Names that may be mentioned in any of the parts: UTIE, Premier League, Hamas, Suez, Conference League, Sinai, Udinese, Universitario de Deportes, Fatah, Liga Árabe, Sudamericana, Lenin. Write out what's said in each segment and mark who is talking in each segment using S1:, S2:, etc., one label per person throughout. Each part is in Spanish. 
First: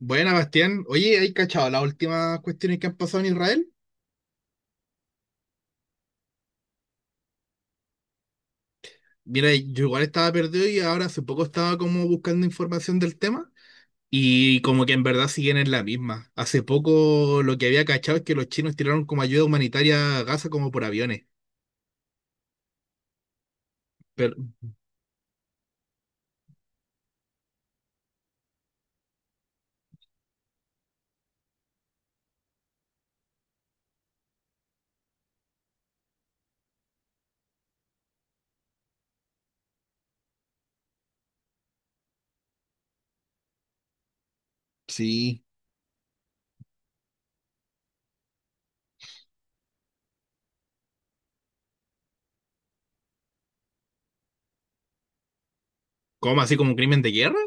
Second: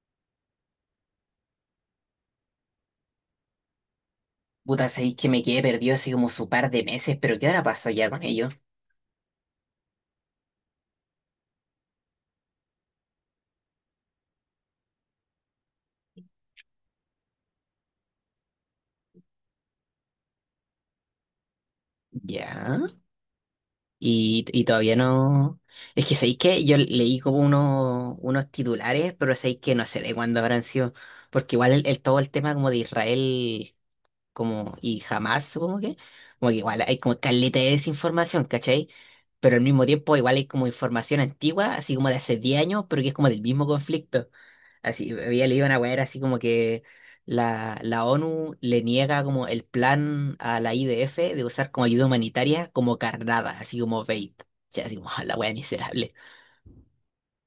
S1: Buena, Bastián. Oye, ¿hay cachado las últimas cuestiones que han pasado en Israel?
S2: Puta, sabéis que me quedé perdido así como su par de meses, pero ¿qué ahora pasó ya con ellos?
S1: Mira, yo igual estaba perdido y ahora hace poco estaba como buscando información del tema y como que en verdad siguen en la misma. Hace poco lo que había cachado es que los chinos tiraron como ayuda humanitaria a Gaza como por aviones.
S2: Ya.
S1: Pero,
S2: Y todavía no. Es que sabéis que yo leí como unos titulares, pero sabéis que no sé de cuándo habrán sido. Porque igual todo el tema como de Israel como y Hamás, supongo que. Como que igual hay como caleta de desinformación, ¿cachai? Pero al mismo tiempo igual hay como información antigua, así como de hace 10 años, pero que es como del mismo conflicto. Así,
S1: sí.
S2: había leído una weá, era así como que la ONU le niega como el plan a la IDF de usar como ayuda humanitaria como carnada, así como bait. O sea, así como la weá miserable.
S1: ¿Cómo? ¿Así como un crimen de guerra?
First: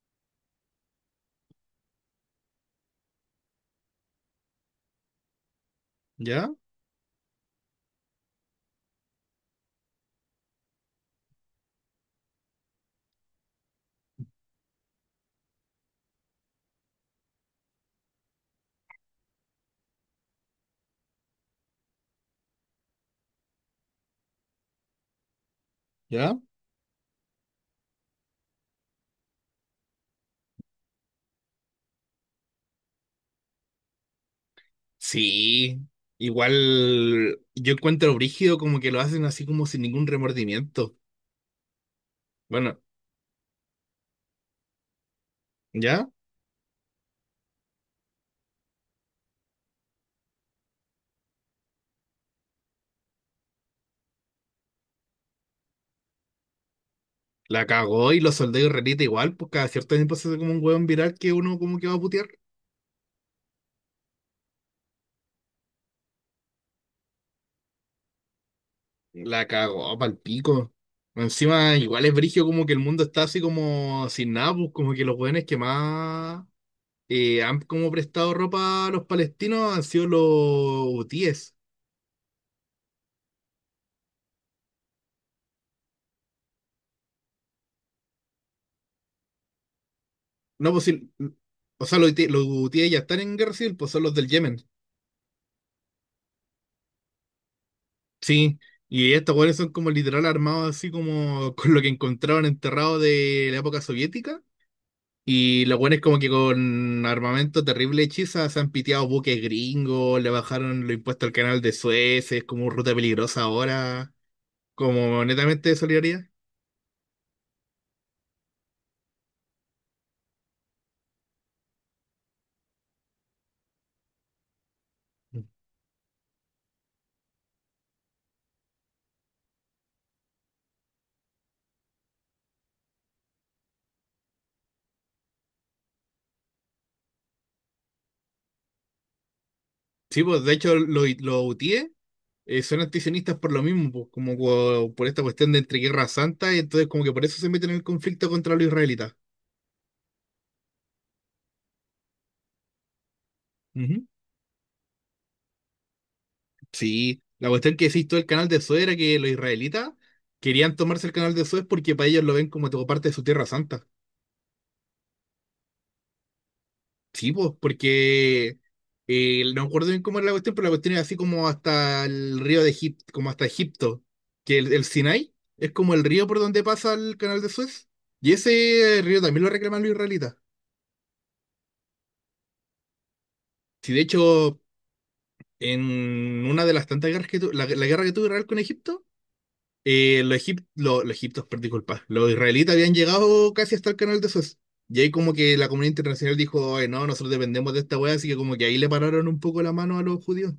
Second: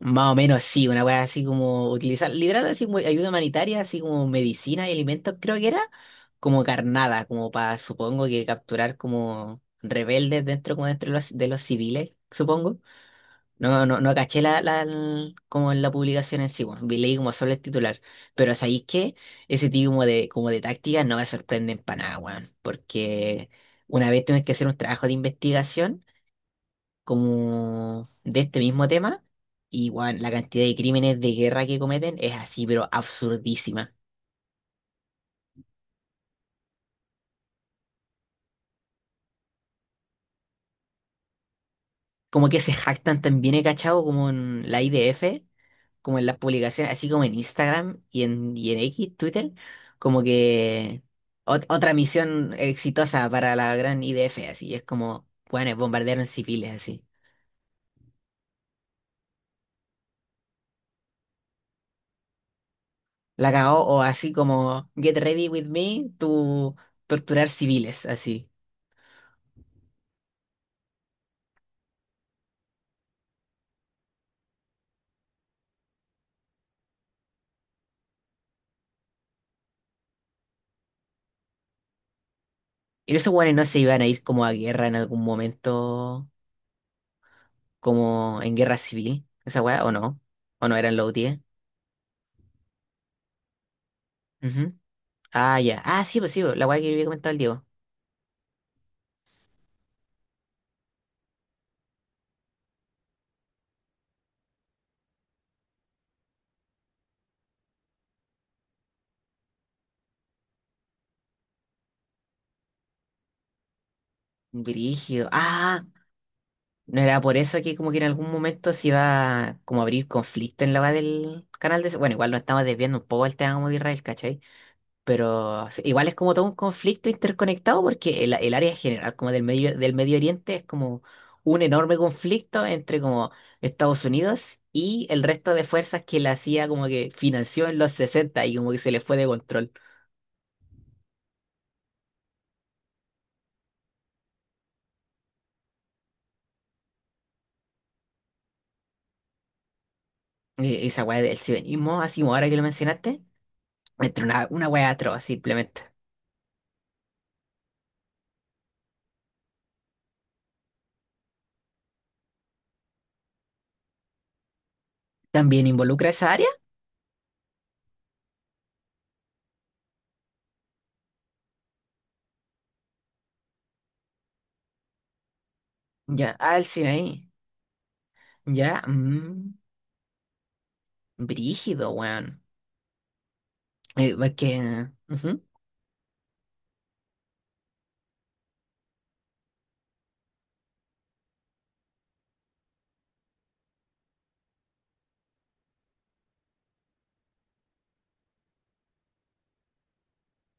S2: Más o menos sí, una weá así como utilizar, literal así como ayuda humanitaria, así como medicina y alimentos, creo que era,
S1: ¿Ya?
S2: como carnada, como para, supongo que capturar como rebeldes dentro, como dentro de de los civiles, supongo. No caché como en la publicación en sí, bueno, leí como solo el titular. Pero ¿sabéis qué? Ese tipo como de tácticas no me sorprenden para nada, weón. Porque una vez tuvimos que hacer un trabajo de investigación
S1: ¿Ya?
S2: como de este mismo tema, y weón, la cantidad de crímenes de guerra que cometen es así, pero absurdísima.
S1: Sí. Igual yo encuentro brígido como que lo hacen así como sin ningún remordimiento.
S2: Como que se
S1: Bueno,
S2: jactan también, he cachado, como en la IDF.
S1: ¿ya?
S2: Como en las publicaciones, así como en Instagram y en X, Twitter, como que otra misión exitosa para la gran IDF, así es como, bueno, bombardearon civiles, así.
S1: La cagó y los soldados israelitas igual, pues cada cierto tiempo se hace como un hueón viral que uno como que va a putear.
S2: La cagó, o así como, get ready with me to torturar civiles, así.
S1: La cagó pa'l pico. Encima, igual es brigio como que el mundo está así como sin nada, pues como que los hueones que más han como prestado ropa a los palestinos han sido los hutíes.
S2: Y esos weones no se iban a ir como a guerra en algún momento, como en guerra civil, esa weá, o
S1: No,
S2: no
S1: pues
S2: eran
S1: sí,
S2: los UTIE.
S1: o sea, los, los hutíes ya están en guerra civil, pues son los del Yemen.
S2: Ujú. Ah, ya. Ah, sí, pues, la weá que había comentado el Diego.
S1: Sí, y estos hueones son como literal armados así como con lo que encontraron enterrado de la época soviética. Y los buenos como que con armamento terrible hechiza se han piteado buques gringos, le bajaron los impuestos al canal de Suez, es como ruta peligrosa ahora, como
S2: Brígido.
S1: netamente de
S2: Ah,
S1: solidaridad.
S2: no era por eso que como que en algún momento se iba como a abrir conflicto en la hora del canal de... Bueno, igual nos estamos desviando un poco del tema como de Israel, ¿cachai? Pero sí, igual es como todo un conflicto interconectado porque el área general como del Medio Oriente es como un enorme conflicto entre como Estados Unidos y el resto de fuerzas que la CIA como que financió en los 60 y como que se les fue de control.
S1: Sí, pues de hecho los UTIE son antisionistas por lo mismo, pues, por esta cuestión de entre guerra santa, y entonces como que por eso se meten en el conflicto contra los israelitas.
S2: Y esa weá del cibenismo, así como ahora que lo mencionaste,
S1: Ujú.
S2: entre una weá atroz simplemente.
S1: Sí, la cuestión que decís todo el canal de Suez era que los israelitas querían tomarse el canal de Suez porque para ellos lo ven como parte de su tierra santa.
S2: ¿También involucra esa área?
S1: Sí, pues, porque no me acuerdo bien cómo era la cuestión, pero la cuestión es así como hasta el río de Egipto, como hasta Egipto, que el Sinai es como el río
S2: Ya,
S1: por
S2: ah,
S1: donde
S2: el cine
S1: pasa el
S2: ahí.
S1: canal de Suez. Y
S2: Ya,
S1: ese río también lo
S2: mm,
S1: reclaman los israelitas.
S2: brígido, weón.
S1: Si de hecho,
S2: Porque, ujú,
S1: en una de las tantas guerras que tuvo, la guerra que tuvo Israel con Egipto, los, egip- lo- los egipcios, per- disculpa, los israelitas habían llegado casi hasta el canal de Suez. Y ahí como que la comunidad internacional dijo, ay, no, nosotros dependemos de esta wea, así que como que ahí le pararon un poco la mano a los judíos.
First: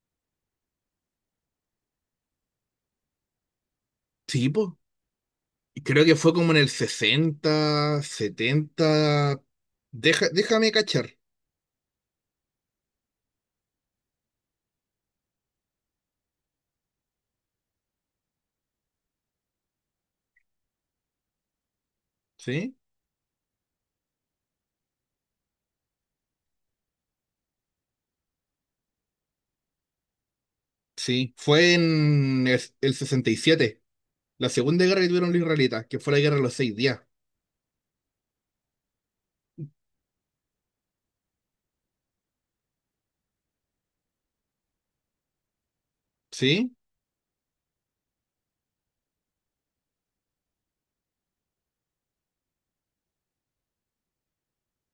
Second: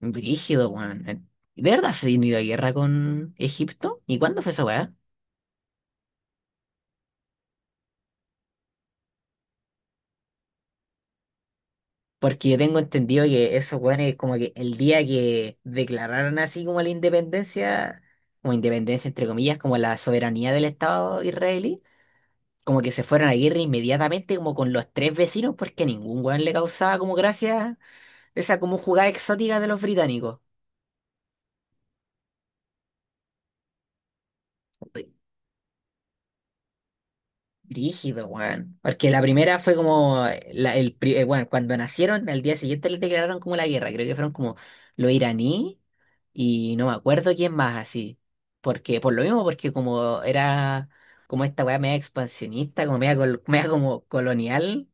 S2: brígido, weón. ¿De verdad se vino a guerra con Egipto? ¿Y cuándo
S1: Sí,
S2: fue esa
S1: pues.
S2: weá?
S1: Y creo que fue como en el 60 setenta. Déjame cachar,
S2: Porque yo tengo entendido que esos weones, como que el día que declararon así como la independencia, como independencia entre comillas, como la soberanía del Estado israelí,
S1: ¿sí?
S2: como que se fueron a guerra inmediatamente, como con los tres vecinos, porque a ningún weón le causaba como gracia esa como jugada exótica de los británicos.
S1: Sí, fue en el 67 la segunda guerra que tuvieron los israelitas, que fue la guerra de los seis días,
S2: Rígido, weón. Porque la primera fue como, bueno, cuando nacieron, al día siguiente les declararon como la guerra. Creo que fueron como los iraní
S1: ¿sí?
S2: y no me acuerdo quién más así. Porque, por lo mismo, porque como era como esta weá media expansionista, como media, media como colonial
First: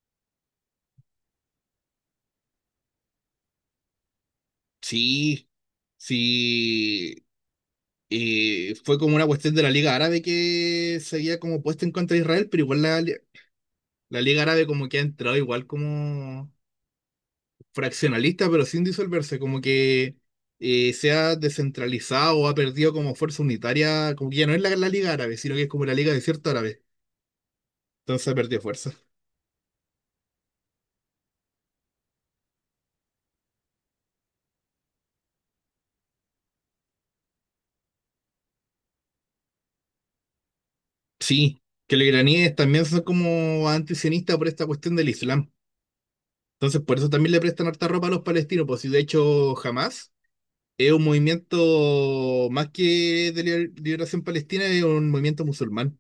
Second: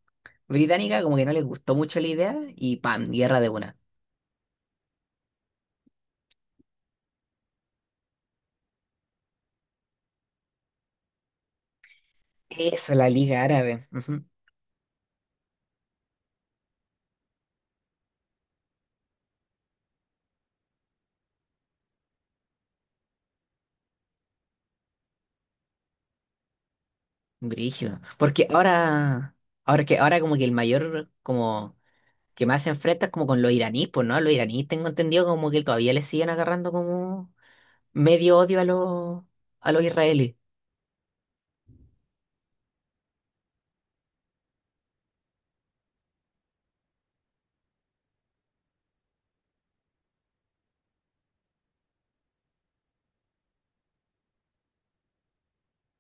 S2: británica, como que no les gustó mucho la idea y pam, guerra de una.
S1: Sí, sí. Y fue como una cuestión de la Liga Árabe que se había como puesto en contra de Israel, pero igual
S2: Eso,
S1: la,
S2: la Liga Árabe.
S1: la
S2: Ujú.
S1: Liga Árabe como que ha entrado igual como fraccionalista, pero sin disolverse, como que se ha descentralizado o ha perdido como fuerza unitaria, como que ya no es la Liga Árabe, sino que es como la Liga Desierta Árabe.
S2: Brígido.
S1: Entonces ha
S2: Porque
S1: perdido fuerza.
S2: ahora, ahora que ahora como que el mayor como que más se enfrenta es como con los iraníes, pues, ¿no? Los iraníes tengo entendido como que todavía les siguen agarrando como medio odio a los israelíes.
S1: Sí, que los iraníes también son como antisionistas por esta cuestión del Islam. Entonces por eso también le prestan harta ropa a los palestinos, pues si de hecho jamás. Es un movimiento más que de liberación palestina, es un movimiento musulmán,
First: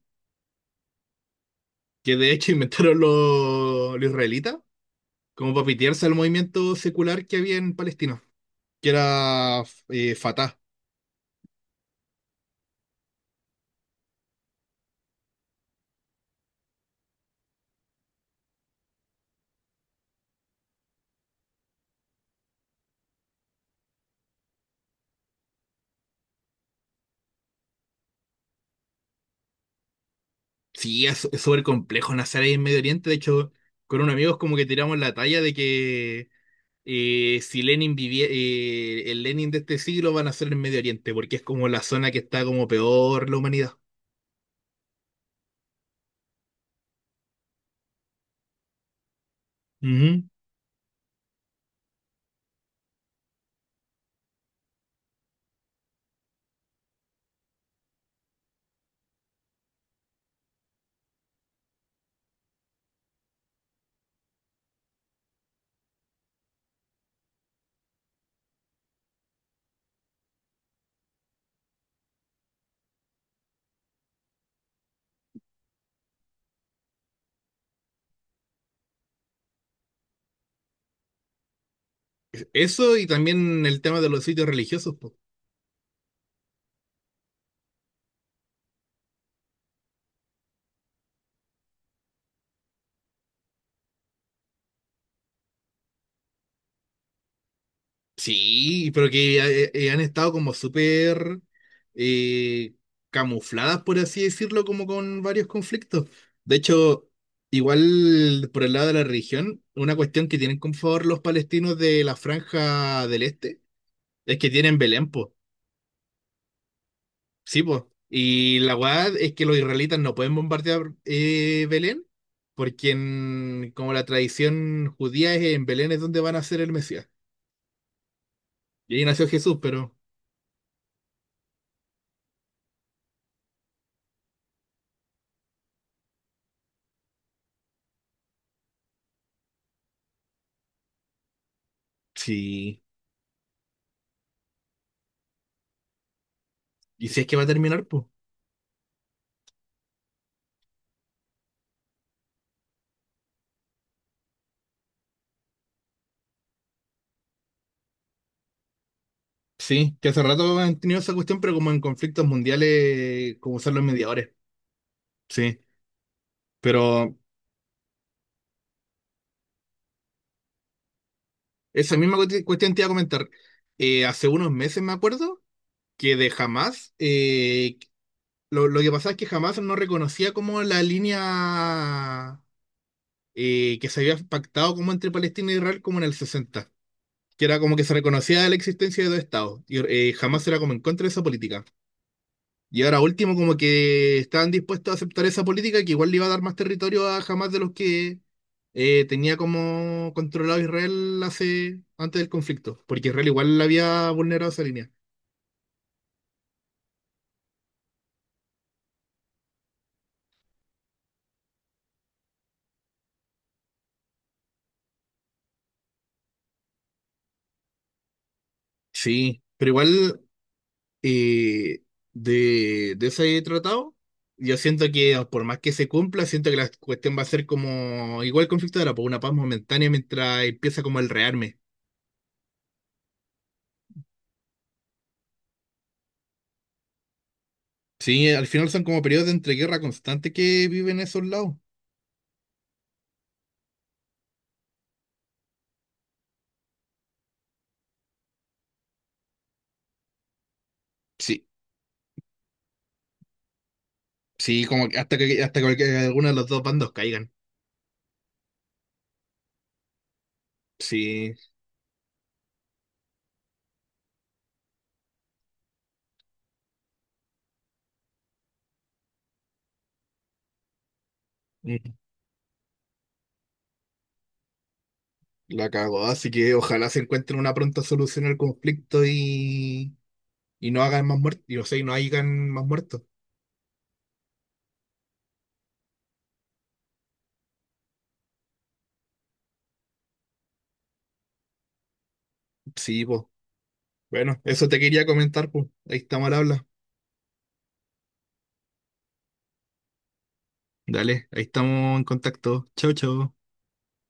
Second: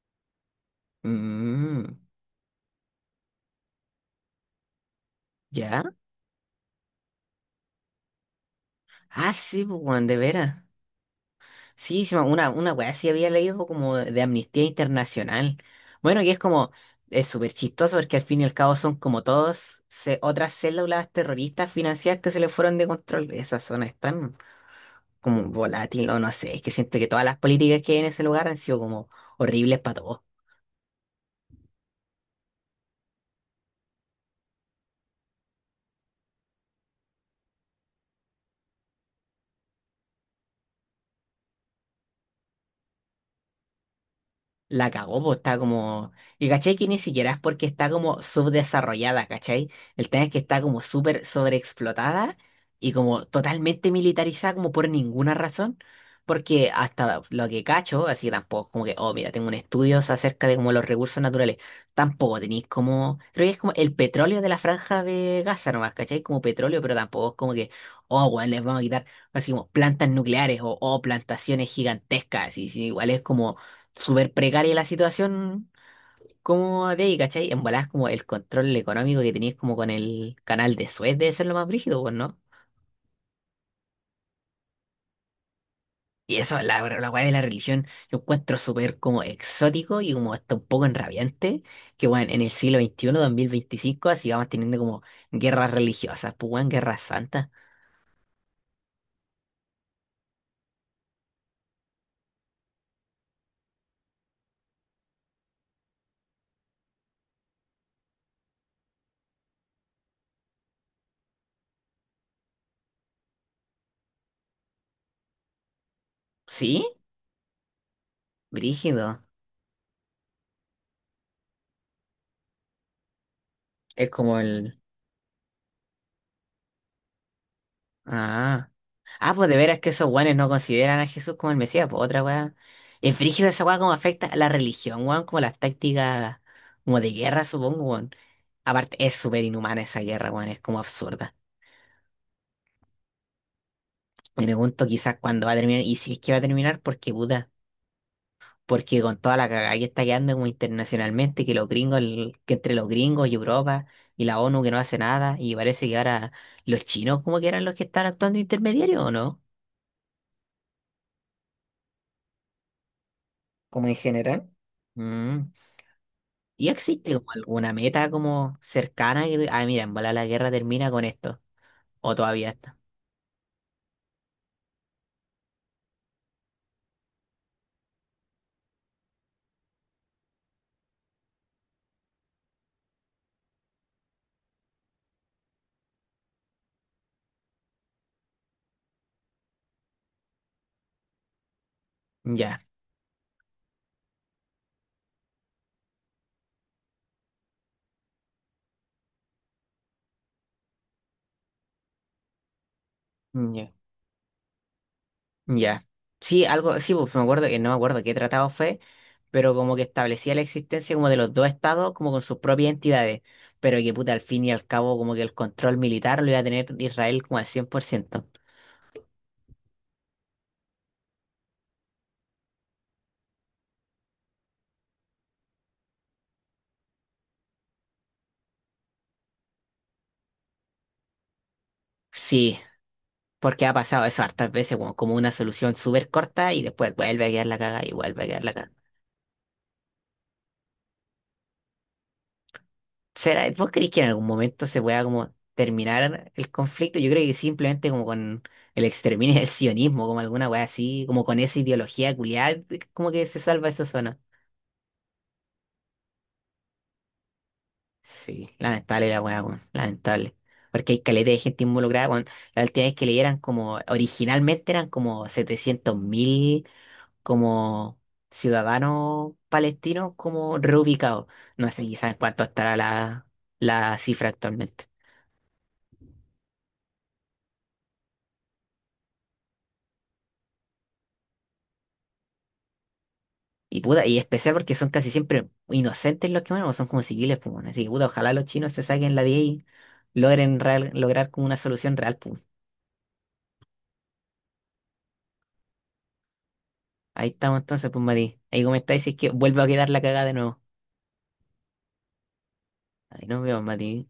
S2: Mm,
S1: que de hecho inventaron los israelitas como para
S2: ¿ya?
S1: pitearse al movimiento secular que había en Palestina, que
S2: Ah,
S1: era
S2: sí, pues, weón, de
S1: Fatah.
S2: veras. Sí, sí, una weá sí había leído como de Amnistía Internacional. Bueno, y es como, es súper chistoso porque al fin y al cabo son como todos otras células terroristas financieras que se le fueron de control. Esas zonas están como volátil, no, no sé, es que siento que todas las políticas que hay en ese lugar han sido como horribles para todos.
S1: Sí, es súper complejo nacer ahí en Medio Oriente. De hecho, con unos amigos como que tiramos la talla de que si Lenin vivía, el Lenin de este siglo va a nacer en Medio Oriente, porque es como la zona que está como peor la humanidad.
S2: La cagó, pues está como. Y cachai que ni siquiera es porque está como subdesarrollada, cachai. El tema
S1: Ujú.
S2: es que está como súper sobreexplotada y como totalmente militarizada, como por ninguna razón. Porque hasta lo que cacho, así que tampoco, como que, oh, mira, tengo un estudio acerca de como los recursos naturales. Tampoco tenéis como. Creo que es como el petróleo de la franja de Gaza nomás, cachai. Como petróleo, pero tampoco es como que, oh, bueno, les vamos a quitar, así como plantas nucleares o, oh, plantaciones gigantescas. Y, sí, igual es como súper precaria la situación como de ahí, ¿cachai? En volada como el control económico que tenías como con el canal de Suez debe ser lo más brígido, pues, ¿no?
S1: Eso y también el tema de los sitios religiosos.
S2: Y eso, la weá de la religión, yo encuentro súper como exótico y como hasta un poco enrabiante, que bueno, en el siglo XXI, 2025, así vamos teniendo como guerras religiosas, pues weón, guerras santas.
S1: Sí, pero que han estado como súper eh, camufladas, por así decirlo, como con varios conflictos. De hecho, igual por el lado de la religión, una cuestión que tienen con favor los palestinos de la Franja del Este es que tienen Belén, po.
S2: ¿Sí?
S1: Sí, po. Y la verdad
S2: Brígido.
S1: es que los israelitas no pueden bombardear Belén, porque como la
S2: Es como el...
S1: tradición judía es en Belén es donde van a ser el Mesías.
S2: Ah.
S1: Y ahí nació
S2: Ah, pues de
S1: Jesús,
S2: veras que
S1: pero
S2: esos guanes no consideran a Jesús como el Mesías, pues otra weá. El frígido esa weá como afecta a la religión, weón, como las tácticas como de guerra, supongo, weón. Aparte, es súper inhumana esa guerra, weón, es como absurda.
S1: sí.
S2: Me pregunto quizás cuándo va a terminar, y si es que va a terminar,
S1: Y
S2: porque
S1: si es que va a
S2: puta,
S1: terminar, pues.
S2: porque con toda la cagada que está quedando como internacionalmente, que los gringos, que entre los gringos y Europa y la ONU que no hace nada, y parece que ahora los chinos como que eran los que están actuando intermediarios, ¿o no?
S1: Sí, que hace rato han tenido esa cuestión, pero como en conflictos mundiales, como son los
S2: Como en
S1: mediadores.
S2: general. Mm.
S1: Sí,
S2: ¿Y existe
S1: pero
S2: como alguna meta como cercana que tú- ah, mira, en bola la guerra termina con esto?
S1: esa
S2: ¿O
S1: misma
S2: todavía
S1: cuestión
S2: está?
S1: te iba a comentar. Hace unos meses me acuerdo que de Hamas, lo que pasaba es que Hamas no reconocía como la línea que se había pactado como entre Palestina e Israel como en el 60, que era como que se reconocía la existencia de dos estados. Y Hamas era como en contra de esa política.
S2: Ya,
S1: Y ahora último, como que estaban dispuestos a aceptar esa política que igual le iba a dar más territorio a Hamas de los que tenía como controlado Israel antes del conflicto, porque Israel igual le
S2: ya,
S1: había vulnerado esa línea.
S2: ya. Sí, algo, sí, pues me acuerdo que no me acuerdo qué tratado fue, pero como que establecía la existencia como de los dos estados, como con sus propias entidades, pero que puta, al fin y al cabo, como que el control militar lo iba a tener Israel como al cien por ciento.
S1: Sí, pero igual eh, de ese tratado, yo siento que por más que se cumpla, siento que la cuestión va a ser como igual el conflicto era, por una paz momentánea mientras empieza como el rearme.
S2: Sí, porque ha pasado eso hartas veces, como, como una solución súper corta y después vuelve a quedar la caga y vuelve a
S1: Sí,
S2: quedar
S1: al
S2: la
S1: final
S2: caga.
S1: son como periodos de entreguerra constante que viven esos lados.
S2: ¿Será, vos creís que en algún momento se pueda como terminar el conflicto? Yo creo que simplemente como con el exterminio del sionismo, como alguna weá así, como con
S1: Sí.
S2: esa ideología culiada, como que se salva esa zona.
S1: Sí, como que hasta que alguno de los dos bandos caigan.
S2: Sí, lamentable la weá, weón, lamentable. Porque hay caleta
S1: Sí,
S2: de gente involucrada, weón. La última vez que leyeran como, originalmente eran como 700 mil como ciudadanos palestinos como reubicados. No sé
S1: mm,
S2: quizás cuánto estará la cifra actualmente.
S1: la cagó. Así que ojalá se encuentren una pronta solución al conflicto y no hagan más muertos. Y o sea, y no hagan más muertos.
S2: Y puta, y especial porque son casi siempre inocentes los que mueren, o son como civiles, pues, bueno. Así que puta, ojalá los chinos se saquen la 10 y logren lograr como una solución real, pues.
S1: Sí, pues. Bueno, eso te quería comentar, pues. Ahí estamos al habla.
S2: Ahí estamos entonces, pues Mati. Ahí comentáis si es que vuelvo a quedar la cagada de nuevo.
S1: Dale, ahí estamos en contacto. Chau,
S2: Ahí
S1: chau.
S2: nos vemos, Mati.